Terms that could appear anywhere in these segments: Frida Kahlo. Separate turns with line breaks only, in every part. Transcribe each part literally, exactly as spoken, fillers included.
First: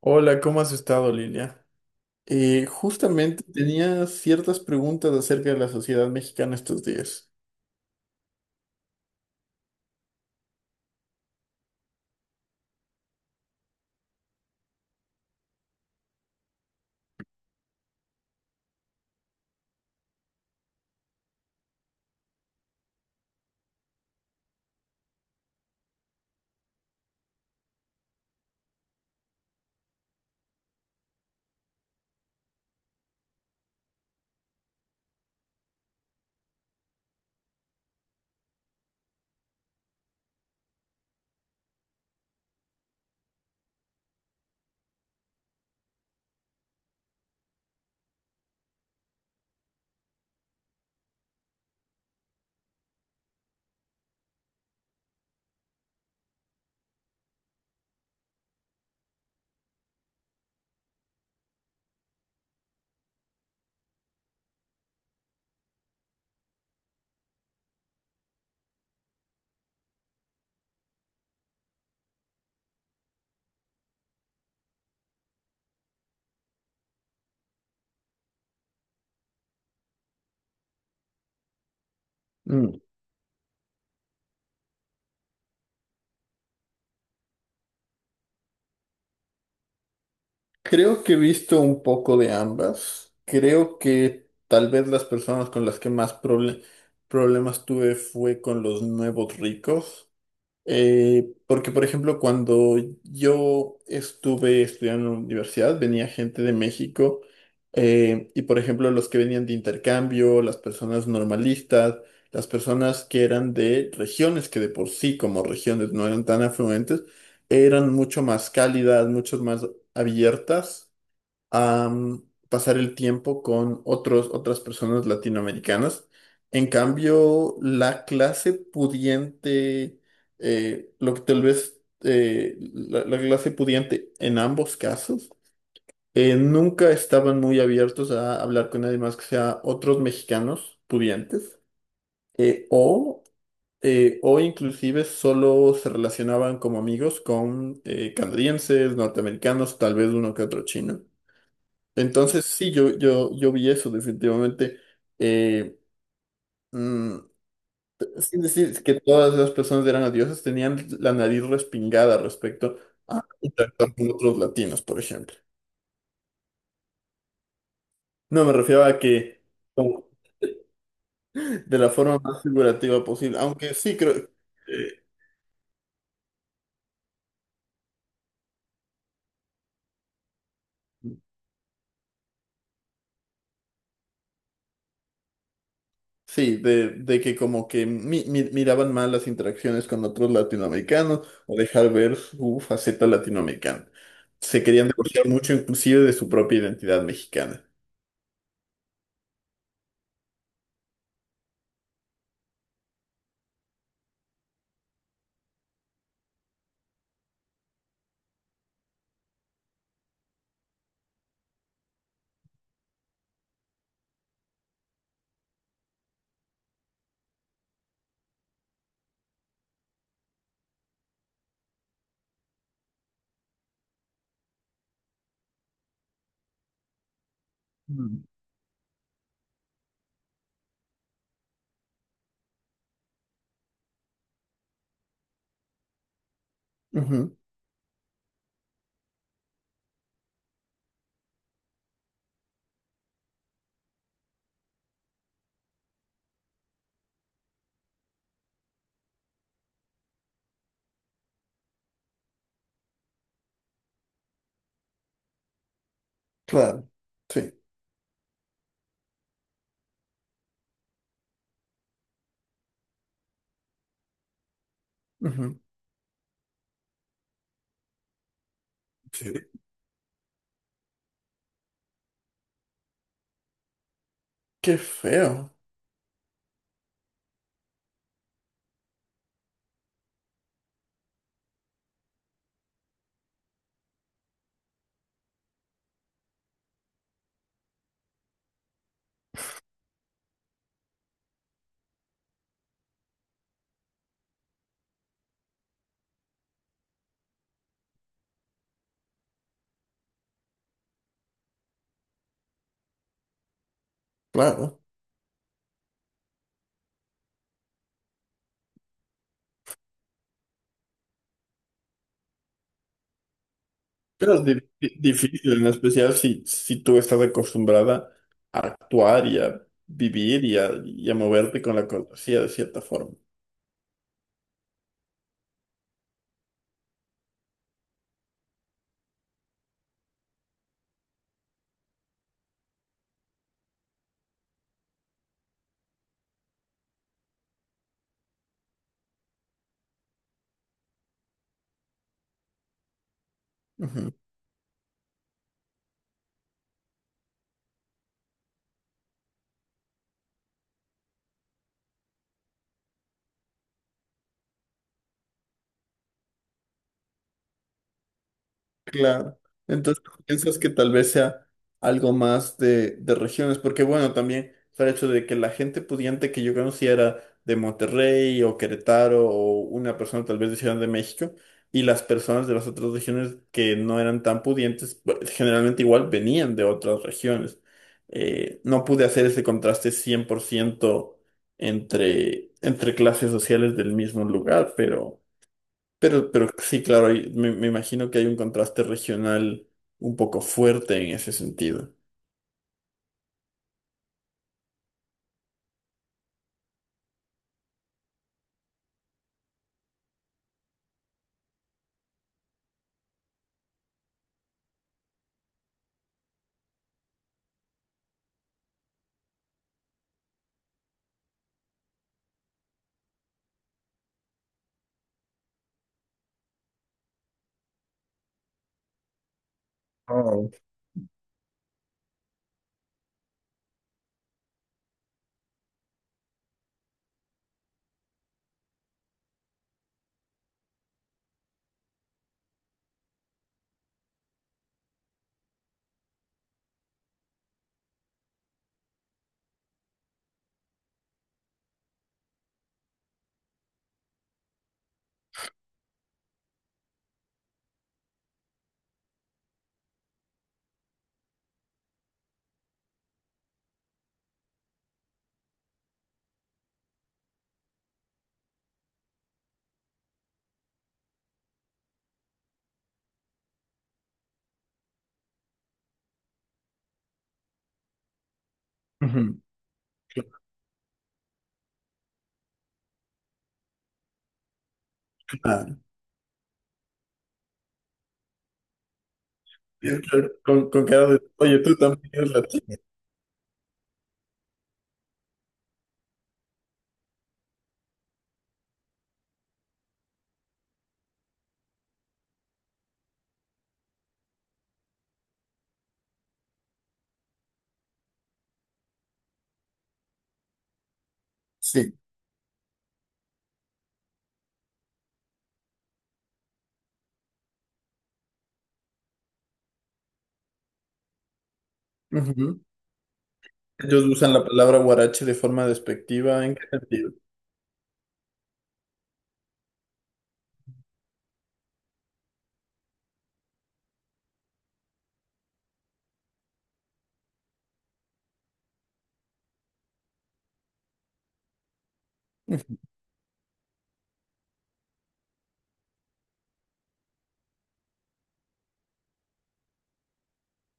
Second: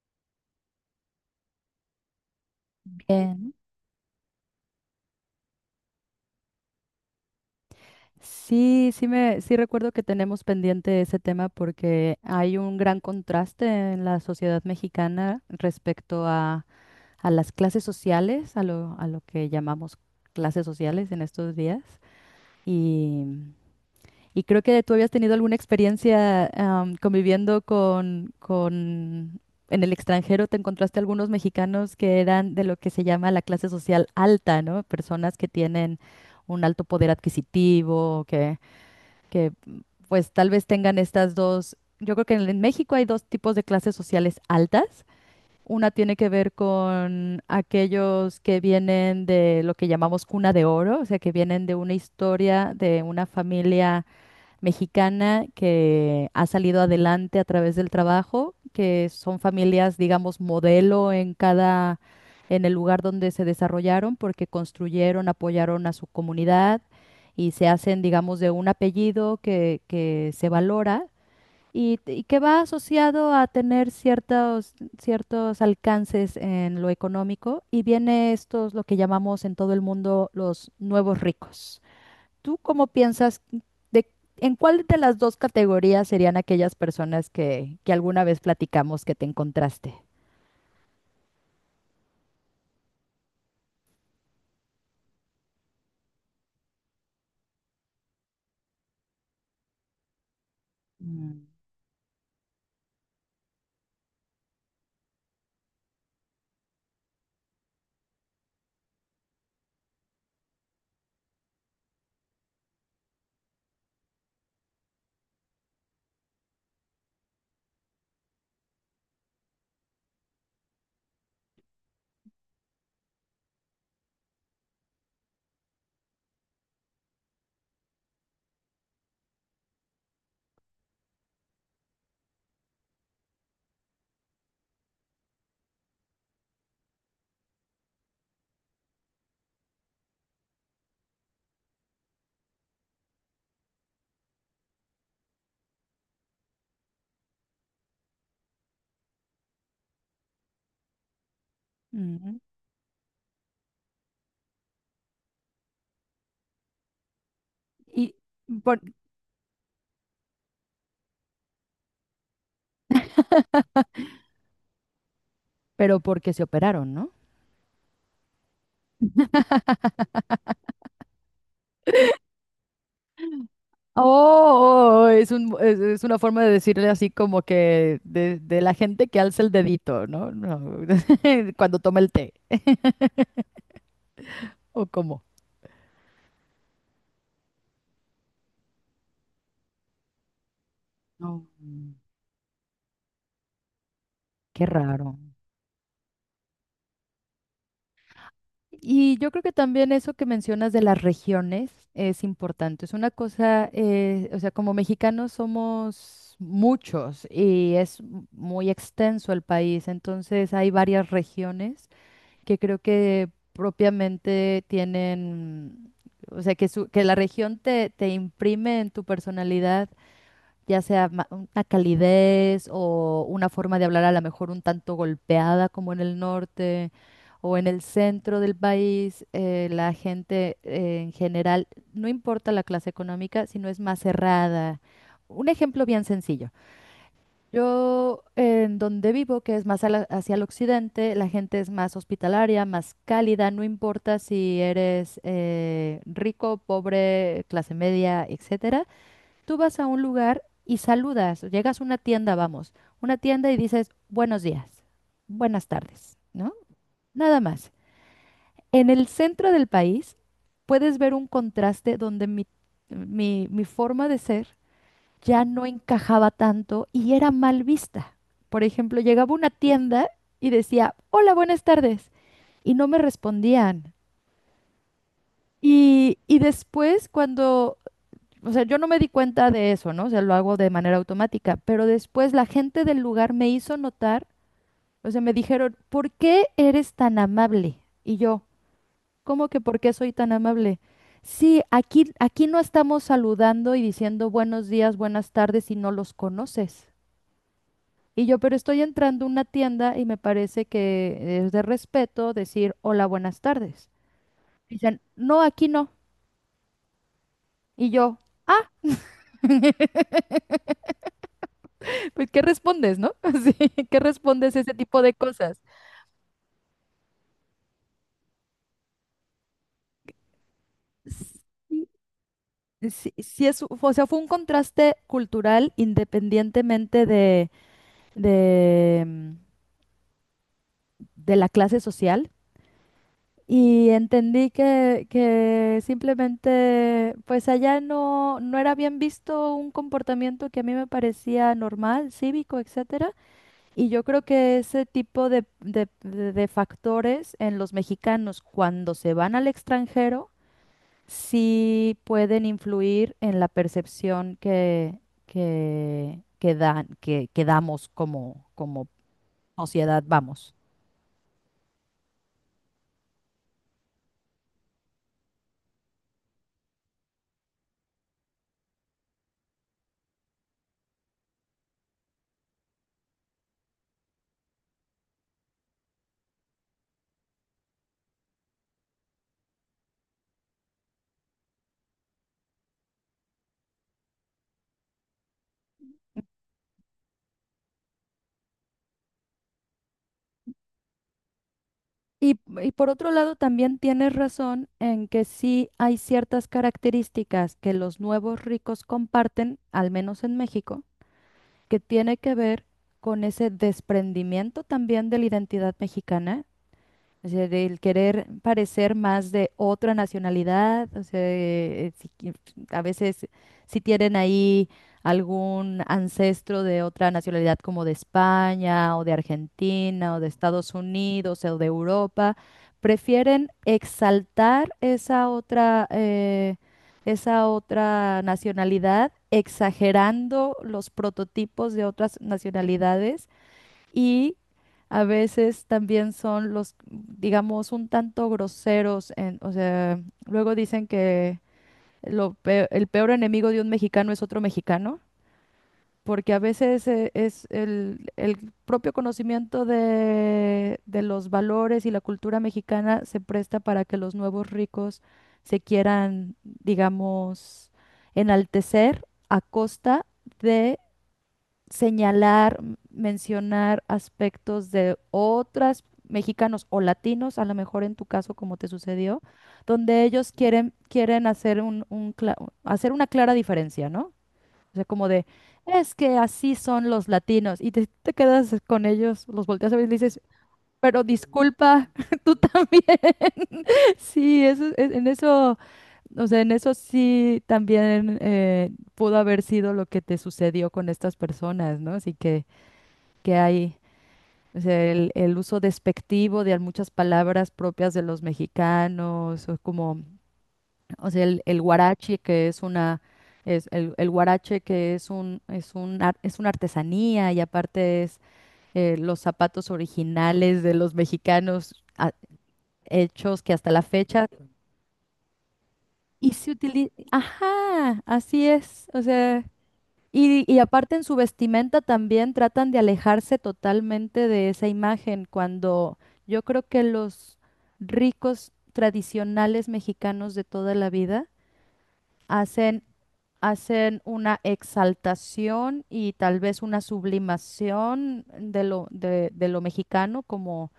Hola, ¿cómo has estado, Lilia? Eh, justamente
Bien.
tenía ciertas preguntas acerca de la sociedad mexicana estos días.
Sí, sí me, sí recuerdo que tenemos pendiente ese tema porque hay un gran contraste en la sociedad mexicana respecto a, a las clases sociales, a lo, a lo que llamamos clases sociales en estos días. Y, y creo que tú habías tenido alguna experiencia am, conviviendo con, con, en el extranjero, te encontraste algunos mexicanos que eran de lo que se llama la clase social alta, ¿no? Personas que tienen un alto poder adquisitivo, que que pues tal vez tengan estas dos. Yo creo que en en México hay dos tipos de clases sociales altas. Una tiene que ver con aquellos que vienen de lo que llamamos cuna de oro, o sea, que vienen de una historia, de una familia mexicana que ha salido adelante a través del trabajo, que son familias, digamos, modelo en cada, en el lugar donde se desarrollaron, porque construyeron, apoyaron a su comunidad y se hacen, digamos, de un apellido que, que se valora y, y que va asociado a tener ciertos, ciertos alcances en lo económico. Y viene estos, lo que llamamos en todo el mundo los nuevos ricos. ¿Tú
Mm,
cómo piensas de en cuál de las dos categorías serían aquellas personas que, que alguna vez platicamos que te encontraste?
Creo que he visto un poco de ambas. Creo que tal vez las personas con las que más proble- problemas tuve fue con los nuevos ricos. Eh,
Mm.
porque, por ejemplo, cuando yo estuve estudiando en la universidad, venía gente de México eh, y, por ejemplo, los que venían de intercambio, las personas normalistas, las personas que eran de regiones que de por sí como regiones no eran tan afluentes, eran mucho más cálidas, mucho más abiertas a mm, pasar el tiempo con otros, otras personas latinoamericanas. En cambio, la clase pudiente, eh, lo que tal vez eh, la, la clase pudiente en ambos casos, eh, nunca estaban muy abiertos a hablar con nadie más que sea otros mexicanos pudientes eh, o, eh, o inclusive solo se relacionaban como amigos con eh, canadienses, norteamericanos, tal vez uno que otro chino.
Ujú.
Entonces, sí, yo, yo, yo vi eso definitivamente. Eh, mm,
Y
Sin
por-
decir que todas las personas eran dioses, tenían la nariz respingada respecto a interactuar con otros latinos, por ejemplo.
pero porque se operaron, ¿no?
No, me refiero a que como, de la forma más figurativa posible, aunque sí creo,
Oh,
eh,
oh, es un, es, es una forma de decirle así como que de, de la gente que alza el dedito, ¿no? No, cuando toma el té. ¿O cómo?
sí, de, de que como que mi- mi- miraban mal las interacciones con otros latinoamericanos
No.
o dejar ver su faceta latinoamericana. Se
Qué
querían
raro.
divorciar mucho inclusive de su propia identidad mexicana.
Y yo creo que también eso que mencionas de las regiones es importante. Es una cosa, eh, o sea, como mexicanos somos muchos y es m- muy extenso el país, entonces hay varias regiones que creo que propiamente tienen, o sea, que, su- que la región te, te imprime en tu personalidad ya sea ma- una calidez o una forma de hablar a lo mejor un tanto golpeada como en el norte o en el
Mm.
centro del país, eh, la gente eh, en general, no importa la clase económica, sino es más cerrada. Un ejemplo bien sencillo.
Ujú,
Yo en donde vivo, que es más a la- hacia el occidente, la gente es más hospitalaria, más cálida, no importa si eres eh, rico, pobre, clase media, etcétera. Tú vas a un lugar y saludas, llegas a una tienda, vamos, una tienda y dices buenos días, buenas tardes, ¿no?
claro,
Nada
sí.
más. En el centro del país puedes ver un contraste donde mi, mi, mi forma de ser ya
Ujú.
no encajaba tanto y era mal vista. Por ejemplo, llegaba
Sí.
a una tienda y decía, hola, buenas tardes, y no me respondían.
Qué feo,
Y, y después, cuando... O sea, yo no me di cuenta de eso, ¿no? O sea, lo hago de manera automática, pero después la gente del lugar me hizo notar, o sea, me dijeron, ¿por qué eres tan amable? Y yo, ¿cómo que por qué soy tan amable? Sí, aquí, aquí no estamos saludando y diciendo buenos días, buenas tardes si no los conoces. Y yo, pero estoy entrando a una tienda y me parece que es de respeto decir hola, buenas tardes.
claro.
Dicen, no, aquí no. Y yo, ah. Pues, ¿qué respondes, no? Sí, ¿qué
Pero es
respondes a
di-
ese
di-
tipo de
difícil,
cosas?
en especial si, si tú estás acostumbrada a actuar y a vivir y a, y a moverte con la
Sí,
cortesía de cierta
sí,
forma.
sí es, o sea, fue un contraste cultural independientemente de, de, mm, de la clase social. Y entendí que, que simplemente, pues allá no, no era bien visto un comportamiento que a mí me parecía normal, cívico, etcétera. Y yo creo que ese tipo de, de de- de factores en los mexicanos cuando se van al extranjero sí pueden influir en la percepción que, que, que dan, que, que damos como, como
Claro.
sociedad,
Entonces,
vamos.
piensas que tal vez sea algo más de, de regiones, porque bueno, también está el hecho de que la gente pudiente que yo conocía era de Monterrey o Querétaro o una persona tal vez de Ciudad de México, y las personas de las otras regiones que no eran tan pudientes, pues, generalmente igual venían de otras regiones. Eh, no pude hacer ese contraste cien por ciento entre, entre clases sociales del mismo lugar, pero... Pero, pero sí, claro, hay- me, me imagino que hay un contraste regional un poco fuerte en ese sentido.
Y, y por otro lado, también tienes razón en que sí hay ciertas características que los nuevos ricos comparten, al menos en México, que tiene que ver con ese desprendimiento también de la identidad mexicana. O sea, del querer parecer más de otra nacionalidad, o sea, eh, si qui- a veces si tienen ahí algún ancestro de otra nacionalidad como de España o de Argentina o de
Oh,
Estados Unidos o de Europa, prefieren exaltar esa otra, eh, esa otra nacionalidad, exagerando los prototipos de otras nacionalidades y a veces también son los, digamos, un tanto groseros en, o sea, luego dicen que lo pe- el peor enemigo de un mexicano es otro mexicano, porque a veces eh, es el, el propio conocimiento de, de los valores y la cultura mexicana se presta para que los nuevos ricos se quieran, digamos, enaltecer a costa señalar, mencionar aspectos de otras mexicanos o latinos, a lo mejor en tu caso como te sucedió,
ujú,
donde ellos quieren, quieren hacer un, un cla- hacer una clara diferencia, ¿no? O sea, como de,
ah,
es que así son los latinos, y te, te quedas con ellos, los volteas a ver y dices,
con, con
pero
cara de, oye, tú
disculpa,
también eres
tú
latino.
también. Sí, eso, es- en eso, o sea, en eso sí también eh, pudo haber sido lo que te sucedió con estas personas, ¿no? Así que que hay, o sea, el, el uso despectivo de muchas palabras propias de los mexicanos, o como, o sea, el, el
Sí.
huarache, que es una, es el, el huarache que es un, es un ar- es una artesanía y aparte es eh, los zapatos originales de los mexicanos ah,
Ujú.
hechos que hasta la
Ellos
fecha,
usan la palabra huarache de forma
y
despectiva,
se
¿en qué
utiliza,
sentido?
ajá, así es, o sea... Y, y aparte en su vestimenta también tratan de alejarse totalmente de esa imagen, cuando yo creo que los ricos tradicionales mexicanos de toda la vida
Ujú,
hacen, hacen una exaltación y tal vez una sublimación de lo, de, de lo mexicano, como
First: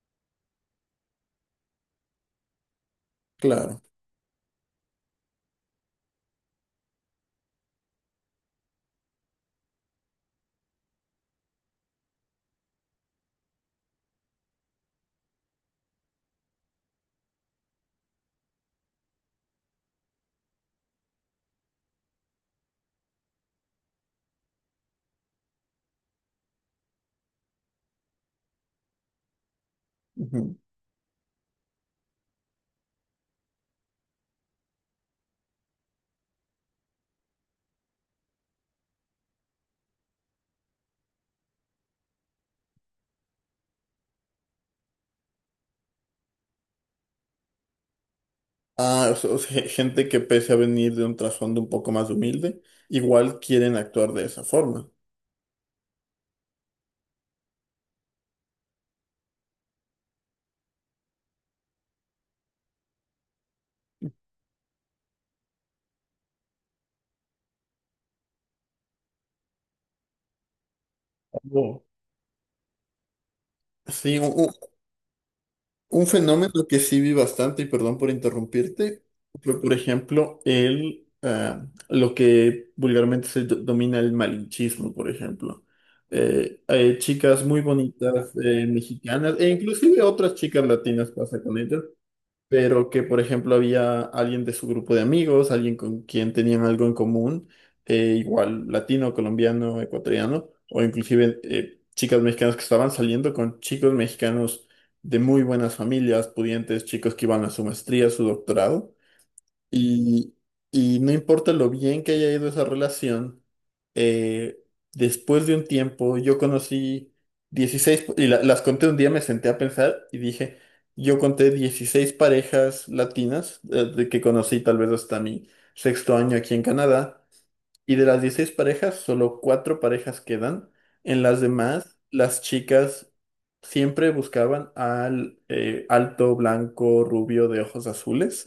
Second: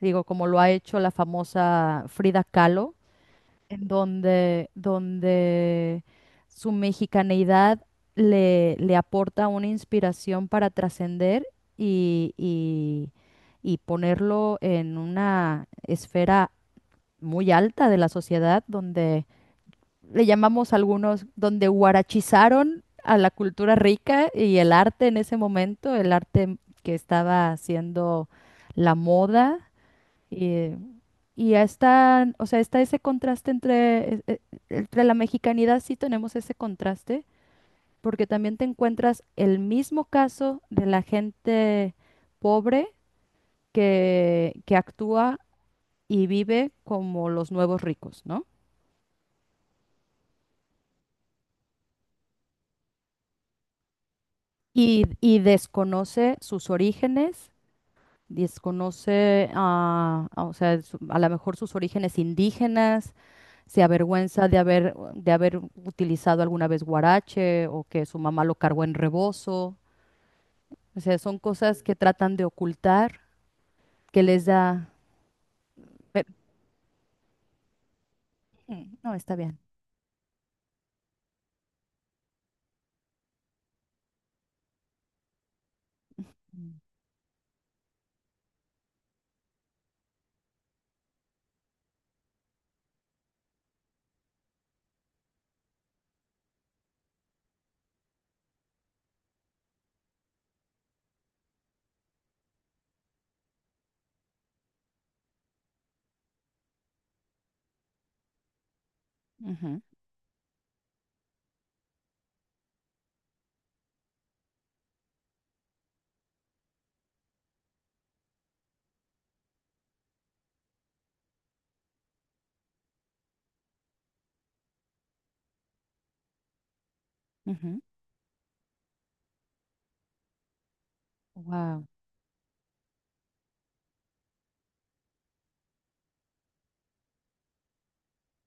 digo, como lo ha hecho la famosa Frida Kahlo
claro.
en donde, donde su mexicaneidad le, le aporta una inspiración para trascender y, y- y ponerlo en una esfera muy alta de la sociedad, donde le llamamos algunos, donde guarachizaron a la cultura rica y el arte en ese momento, el arte que estaba haciendo la moda.
Ujú.
Y ya está, o sea, está ese contraste entre, e- e- entre la mexicanidad, sí tenemos ese contraste, porque también te encuentras el mismo caso de la gente pobre que, que actúa y vive como los nuevos ricos, ¿no?
Ah, o sea, o sea, gente que pese a venir de un trasfondo un poco más humilde, igual quieren actuar de esa forma.
Y, y desconoce sus orígenes, desconoce, ah, ah, o sea, su- a lo mejor sus orígenes indígenas, se avergüenza de haber, de haber utilizado alguna vez guarache o que su mamá lo cargó en rebozo. O sea, son cosas
Oh,
que tratan de ocultar,
sí,
que
un,
les
un-
da...
un
pe-
fenómeno que sí vi bastante, y perdón por
mm,
interrumpirte,
no, está bien.
fue por ejemplo el, ah, lo que vulgarmente se do- domina el malinchismo, por ejemplo. Eh, hay chicas muy bonitas eh, mexicanas, e inclusive otras chicas latinas pasa con ellas, pero que por ejemplo había alguien de su grupo de amigos, alguien con quien tenían algo en común, eh, igual latino, colombiano, ecuatoriano, o inclusive eh, chicas mexicanas que estaban saliendo con chicos mexicanos de muy buenas familias, pudientes, chicos que iban a su maestría, su doctorado. Y, y no importa lo bien que haya ido esa relación, eh, después de un tiempo yo conocí dieciséis y la- las conté un día, me senté a pensar y dije, yo conté dieciséis parejas latinas eh, de que conocí tal vez hasta mi sexto año aquí en Canadá, y de las dieciséis parejas, solo cuatro parejas quedan. En las
Wow.
demás, las chicas siempre buscaban al eh, alto, blanco, rubio de ojos azules.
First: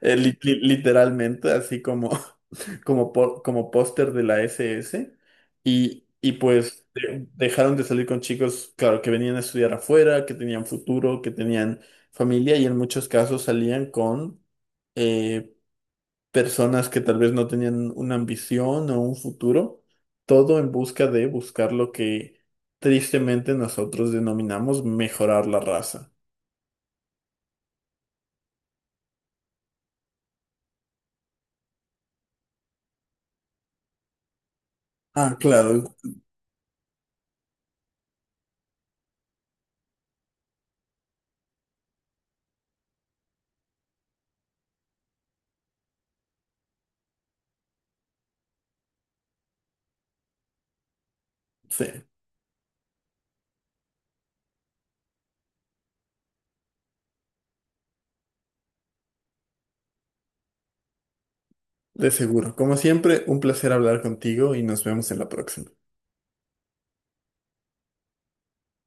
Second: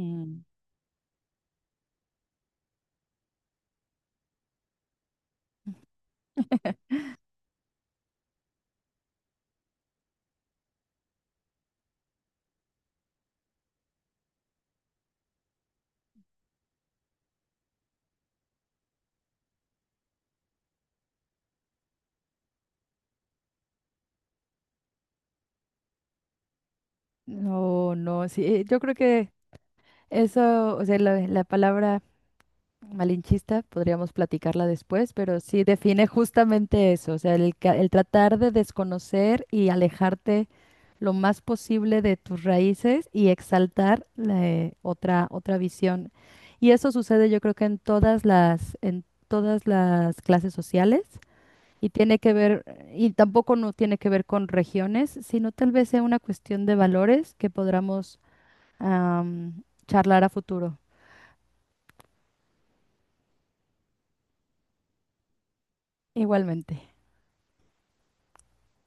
Eh, li- li- literalmente, así como, como, po- como póster de la S S. Y, y pues de- dejaron de salir con chicos, claro, que venían a estudiar afuera, que tenían futuro, que tenían familia y en muchos casos salían con eh, personas que tal vez no tenían una ambición o un futuro, todo en busca de buscar lo que tristemente nosotros denominamos mejorar la raza.
No, no, sí, eh, yo creo que eso, o sea, la, la palabra malinchista, podríamos platicarla después,
Ah,
pero sí
claro,
define justamente eso, o sea, el, ca- el tratar de desconocer y alejarte lo más posible de tus raíces y exaltar la, eh, otra, otra visión. Y eso sucede yo creo que en todas las, en todas las clases sociales y
sí.
tiene que ver, y tampoco no tiene que ver con regiones, sino tal vez sea una cuestión de valores que podamos am, charlar a futuro
De seguro. Como siempre, un placer hablar contigo y nos vemos en la próxima.
igualmente.